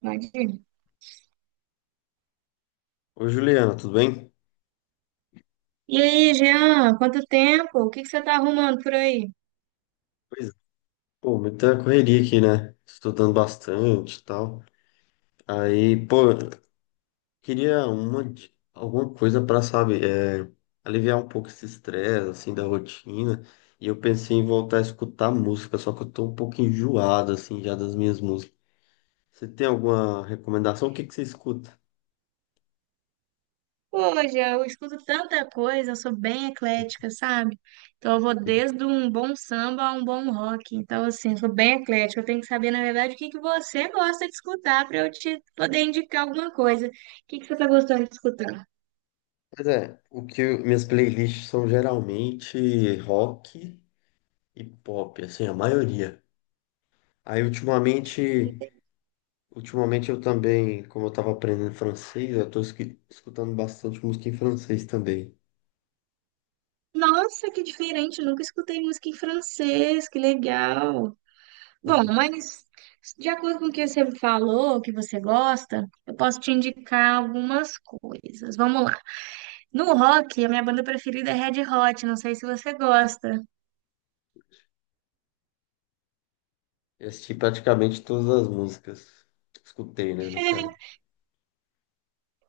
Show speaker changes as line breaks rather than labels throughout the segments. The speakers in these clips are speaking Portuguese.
Imagina.
Ô, Juliana, tudo bem?
E aí, Jean, quanto tempo? O que que você tá arrumando por aí?
Pois é. Pô, muita correria aqui, né? Estudando bastante e tal. Aí, pô, queria alguma coisa pra, sabe, aliviar um pouco esse estresse, assim, da rotina. E eu pensei em voltar a escutar música, só que eu tô um pouco enjoado, assim, já das minhas músicas. Você tem alguma recomendação? O que que você escuta?
Pô, Jean, eu escuto tanta coisa, eu sou bem eclética, sabe? Então eu vou
Sim.
desde um bom samba a um bom rock. Então, assim, eu sou bem eclética. Eu tenho que saber, na verdade, o que que você gosta de escutar para eu te poder indicar alguma coisa. O que que você tá gostando de escutar?
Pois é, minhas playlists são geralmente rock e pop, assim, a maioria. Aí, ultimamente. Ultimamente eu também, como eu estava aprendendo francês, eu estou escutando bastante música em francês também.
Nossa, que diferente! Nunca escutei música em francês, que legal! Bom, mas de acordo com o que você falou, que você gosta, eu posso te indicar algumas coisas. Vamos lá. No rock, a minha banda preferida é Red Hot, não sei se você gosta.
Eu assisti praticamente todas as músicas. Escutei, né, no caso.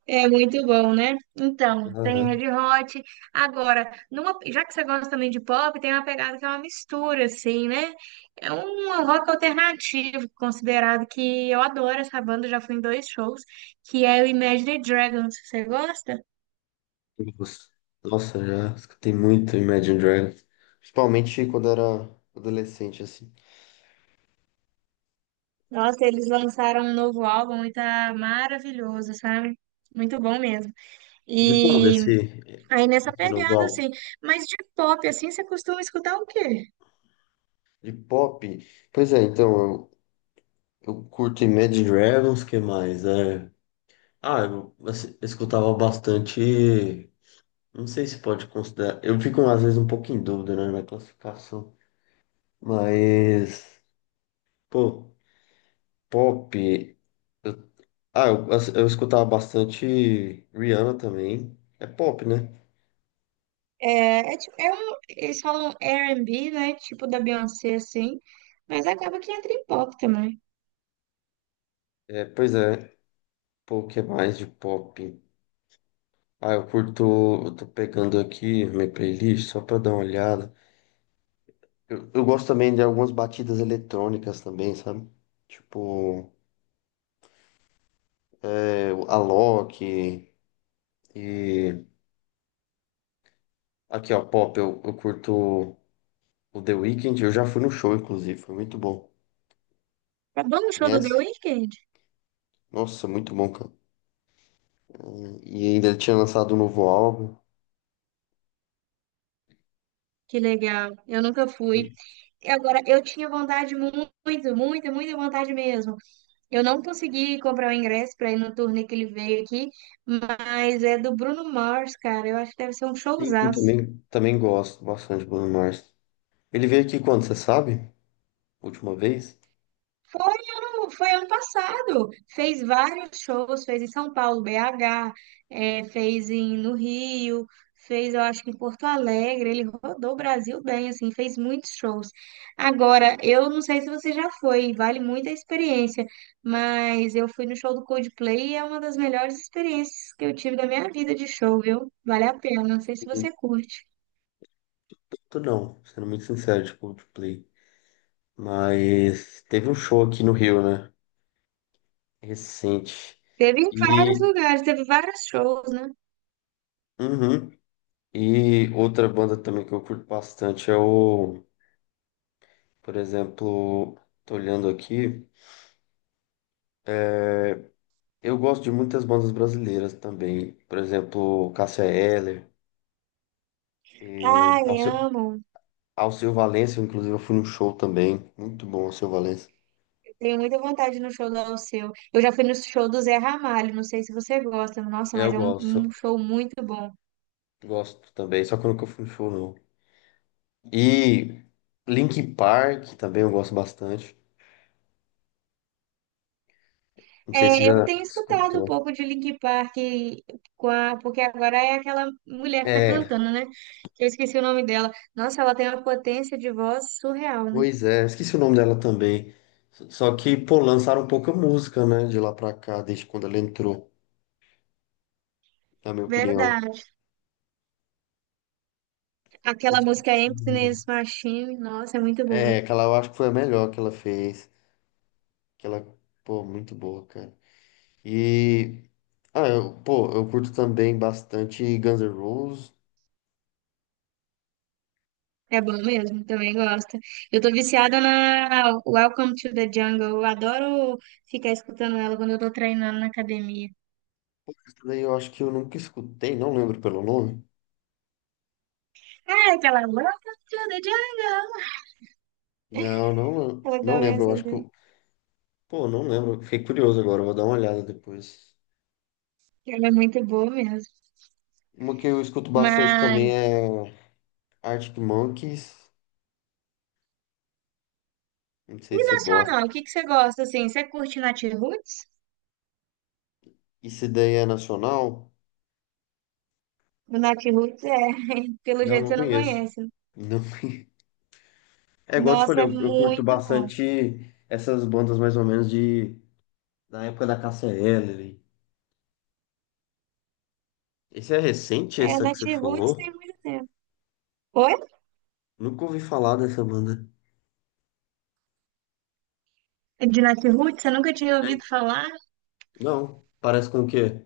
É muito bom, né? Então, tem
Aham.
Red Hot. Agora, já que você gosta também de pop, tem uma pegada que é uma mistura, assim, né? É um rock alternativo, considerado que eu adoro essa banda, já fui em dois shows, que é o Imagine Dragons. Você gosta?
Nossa, Nossa, já escutei muito Imagine Dragons. Principalmente quando era adolescente, assim.
Nossa, eles lançaram um novo álbum e tá maravilhoso, sabe? Muito bom mesmo.
De quando
E
esse,
aí nessa
esse novo
pegada,
álbum?
assim, mas de pop, assim, você costuma escutar o quê?
De pop? Pois é, então, eu curto Imagine Dragons, que mais? Ah, eu assim, escutava bastante. Não sei se pode considerar. Eu fico às vezes um pouco em dúvida, né, na classificação. Mas, pô, pop. eu- eu, assim, eu escutava bastante Rihanna também. É pop, né?
É, é, eles falam R&B, né? Tipo da Beyoncé, assim, mas acaba que entra em pop também.
É, pois é. Pô, o que mais de pop? Ah, eu curto. Eu tô pegando aqui minha playlist só pra dar uma olhada. Eu gosto também de algumas batidas eletrônicas também, sabe? Tipo, a Alok. E aqui, ó, pop, eu curto. O The Weeknd, eu já fui no show, inclusive, foi muito bom.
Vamos no show do The
Conhece?
Weeknd?
Nossa, muito bom, cara. E ainda ele tinha lançado um novo álbum.
Que legal, eu nunca fui.
E
E agora, eu tinha vontade, muito, muito, muita vontade mesmo. Eu não consegui comprar o ingresso para ir no turnê que ele veio aqui, mas é do Bruno Mars, cara. Eu acho que deve ser um
sim, eu
showzaço.
também gosto bastante do Bruno Mars. Ele veio aqui quando, você sabe? Última vez?
Foi ano passado. Fez vários shows, fez em São Paulo, BH, fez em, no Rio, fez, eu acho que em Porto Alegre. Ele rodou o Brasil bem, assim, fez muitos shows. Agora, eu não sei se você já foi, vale muito a experiência, mas eu fui no show do Coldplay e é uma das melhores experiências que eu tive da minha vida de show, viu? Vale a pena, não sei se você curte.
Muito não, sendo muito sincero, de Coldplay. Mas teve um show aqui no Rio, né? Recente.
Teve em
E,
vários lugares, teve vários shows, né?
uhum. E outra banda também que eu curto bastante é o, por exemplo, tô olhando aqui. é Eu gosto de muitas bandas brasileiras também, por exemplo, Cássia Eller,
Ai,
Alceu,
amo.
Alceu Valença, inclusive eu fui no show também, muito bom Alceu Valença.
Tenho muita vontade no show do Alceu. Eu já fui no show do Zé Ramalho, não sei se você gosta, nossa,
Eu
mas é um
gosto,
show muito bom.
gosto também, só que eu nunca fui no show não. E Linkin Park também eu gosto bastante, não sei se
É, eu
já
tenho escutado um
escutou.
pouco de Linkin Park, porque agora é aquela mulher que tá
É,
cantando, né? Eu esqueci o nome dela. Nossa, ela tem uma potência de voz surreal, né?
pois é, esqueci o nome dela também, só que, pô, lançaram pouca música, né, de lá pra cá, desde quando ela entrou, na minha opinião.
Verdade.
Eu
Aquela
esqueci.
música
O
Emptiness Machine, nossa, é muito boa.
É, aquela eu acho que foi a melhor que ela fez. Aquela, pô, muito boa, cara. E, pô, eu curto também bastante Guns N' Roses.
É bom mesmo, também gosto. Eu tô viciada na Welcome to the Jungle. Eu adoro ficar escutando ela quando eu tô treinando na academia.
Isso daí eu acho que eu nunca escutei, não lembro pelo nome.
Ah, aquela Welcome to the Jungle.
Não, não,
Ela
não lembro, eu
começa
acho que
assim.
pô, não lembro. Fiquei curioso agora, eu vou dar uma olhada depois.
Ela é muito boa mesmo.
Uma que eu escuto bastante também
Mas,
é Arctic Monkeys. Não sei
e
se você gosta.
nacional, o que que você gosta, assim? Você curte Nath Roots?
Isso daí é nacional?
O Nath Roots é, pelo
Não,
jeito
não
você não
conheço.
conhece.
Não É igual eu te
Nossa,
falei,
é
eu curto
muito bom.
bastante essas bandas mais ou menos de da época da KCL. Esse é recente,
É,
essa que
Nath
você
Roots tem
falou?
muito tempo. Oi?
Nunca ouvi falar dessa banda.
De Nath Roots, você nunca tinha ouvido falar?
Não, parece com o quê?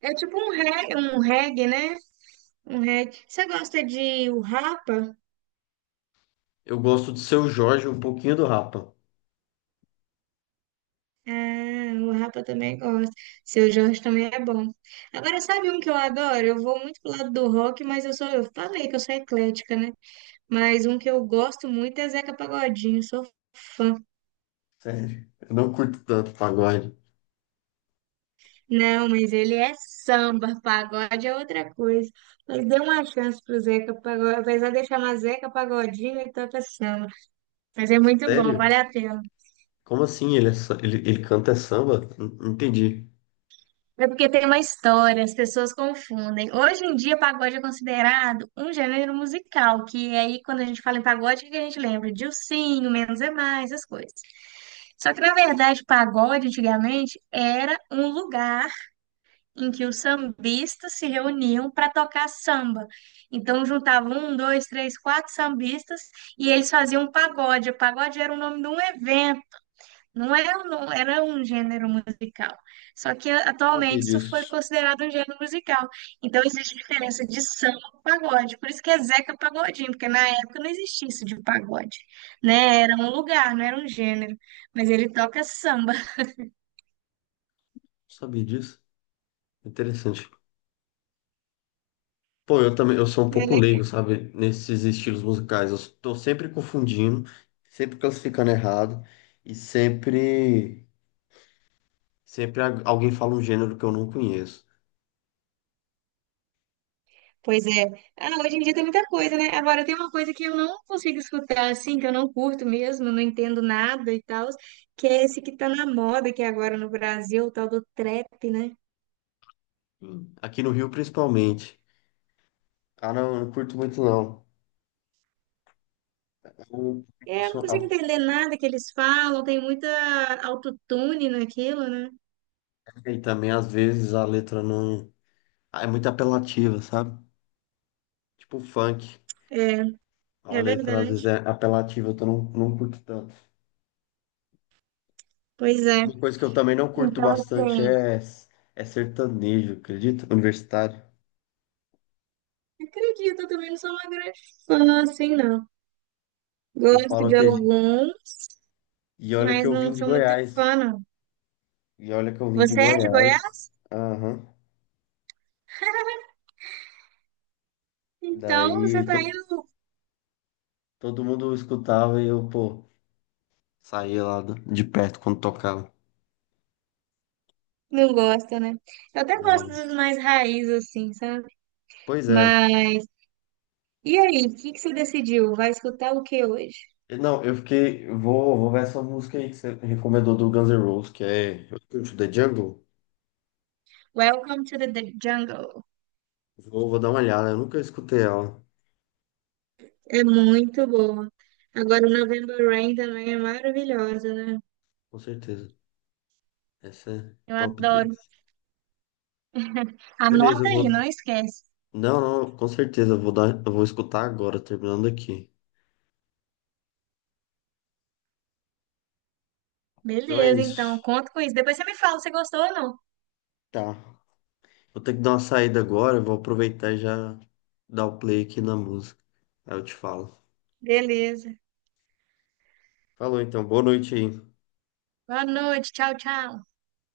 É tipo um reggae, né? Um reggae. Você gosta de o Rapa?
Eu gosto do Seu Jorge, um pouquinho do Rapa.
Ah, o Rapa também gosta. Seu Jorge também é bom. Agora, sabe um que eu adoro? Eu vou muito pro lado do rock, mas eu sou, eu falei que eu sou eclética, né? Mas um que eu gosto muito é Zeca Pagodinho, sou fã.
Sério, eu não curto tanto pagode.
Não, mas ele é samba, pagode é outra coisa. Mas dê uma chance pro Zeca Pagodinho, apesar de chamar Zeca Pagodinho, ele toca samba. Mas é muito bom,
Sério?
vale a pena.
Como assim? Ele, é sa- ele canta samba? Não não entendi.
É porque tem uma história, as pessoas confundem. Hoje em dia, pagode é considerado um gênero musical, que é aí, quando a gente fala em pagode, o que a gente lembra? De ursinho, menos é mais, essas coisas. Só que, na verdade, pagode, antigamente, era um lugar em que os sambistas se reuniam para tocar samba. Então, juntavam um, dois, três, quatro sambistas e eles faziam um pagode. O pagode era o nome de um evento, não era, não era um gênero musical. Só que
Sabia
atualmente isso foi
disso.
considerado um gênero musical. Então existe diferença de samba e pagode. Por isso que é Zeca Pagodinho, porque na época não existia isso de pagode, né? Era um lugar, não era um gênero. Mas ele toca samba.
Sabia disso? Interessante. Pô, eu também, eu sou um
É
pouco leigo,
legal.
sabe? Nesses estilos musicais. Eu tô sempre confundindo, sempre classificando errado e sempre, alguém fala um gênero que eu não conheço.
Pois é. Ah, hoje em dia tem muita coisa, né? Agora tem uma coisa que eu não consigo escutar assim, que eu não curto mesmo, não entendo nada e tal, que é esse que tá na moda aqui agora no Brasil, o tal do trap, né?
Aqui no Rio, principalmente. Ah, não, eu não curto muito, não. Eu
É, eu
faço
não consigo
a-
entender nada que eles falam, tem muita autotune naquilo, né?
e também, às vezes, a letra não. É muito apelativa, sabe? Tipo funk.
É,
A
é
letra, às
verdade.
vezes, é apelativa, então eu não, não curto tanto.
Pois é.
Uma coisa que eu também não curto
Então,
bastante
assim,
é, sertanejo, acredito? Universitário.
acredito, eu também não sou uma grande fã, assim, não.
Eu
Gosto
falo,
de
acredito.
alguns,
E olha que
mas
eu vim
não
de
sou muito
Goiás.
fã, não.
E olha que eu vim de
Você é de
Goiás.
Goiás?
Aham.
Então você
Daí,
tá indo.
todo mundo escutava e eu, pô... Saía lá de perto quando tocava.
Não gosta, né? Eu até
Da
gosto
hora.
dos mais raiz, assim, sabe?
Pois é.
Mas. E aí, o que que você decidiu? Vai escutar o que hoje?
Não, eu fiquei. Vou ver essa música aí que você recomendou do Guns N' Roses, que é Welcome to the Jungle.
Welcome to the jungle.
Vou dar uma olhada. Eu nunca escutei ela.
É muito boa. Agora, o November Rain também é maravilhosa, né?
Com certeza. Essa é
Eu
top
adoro.
deles. Beleza,
Anota
eu
aí, não
vou.
esquece.
Não, não, com certeza. Eu vou escutar agora, terminando aqui. Então é
Beleza, então,
isso.
conto com isso. Depois você me fala se gostou ou não.
Tá. Vou ter que dar uma saída agora. Vou aproveitar e já dar o play aqui na música. Aí eu te falo.
Beleza.
Falou então. Boa noite aí.
Boa noite. Tchau, tchau.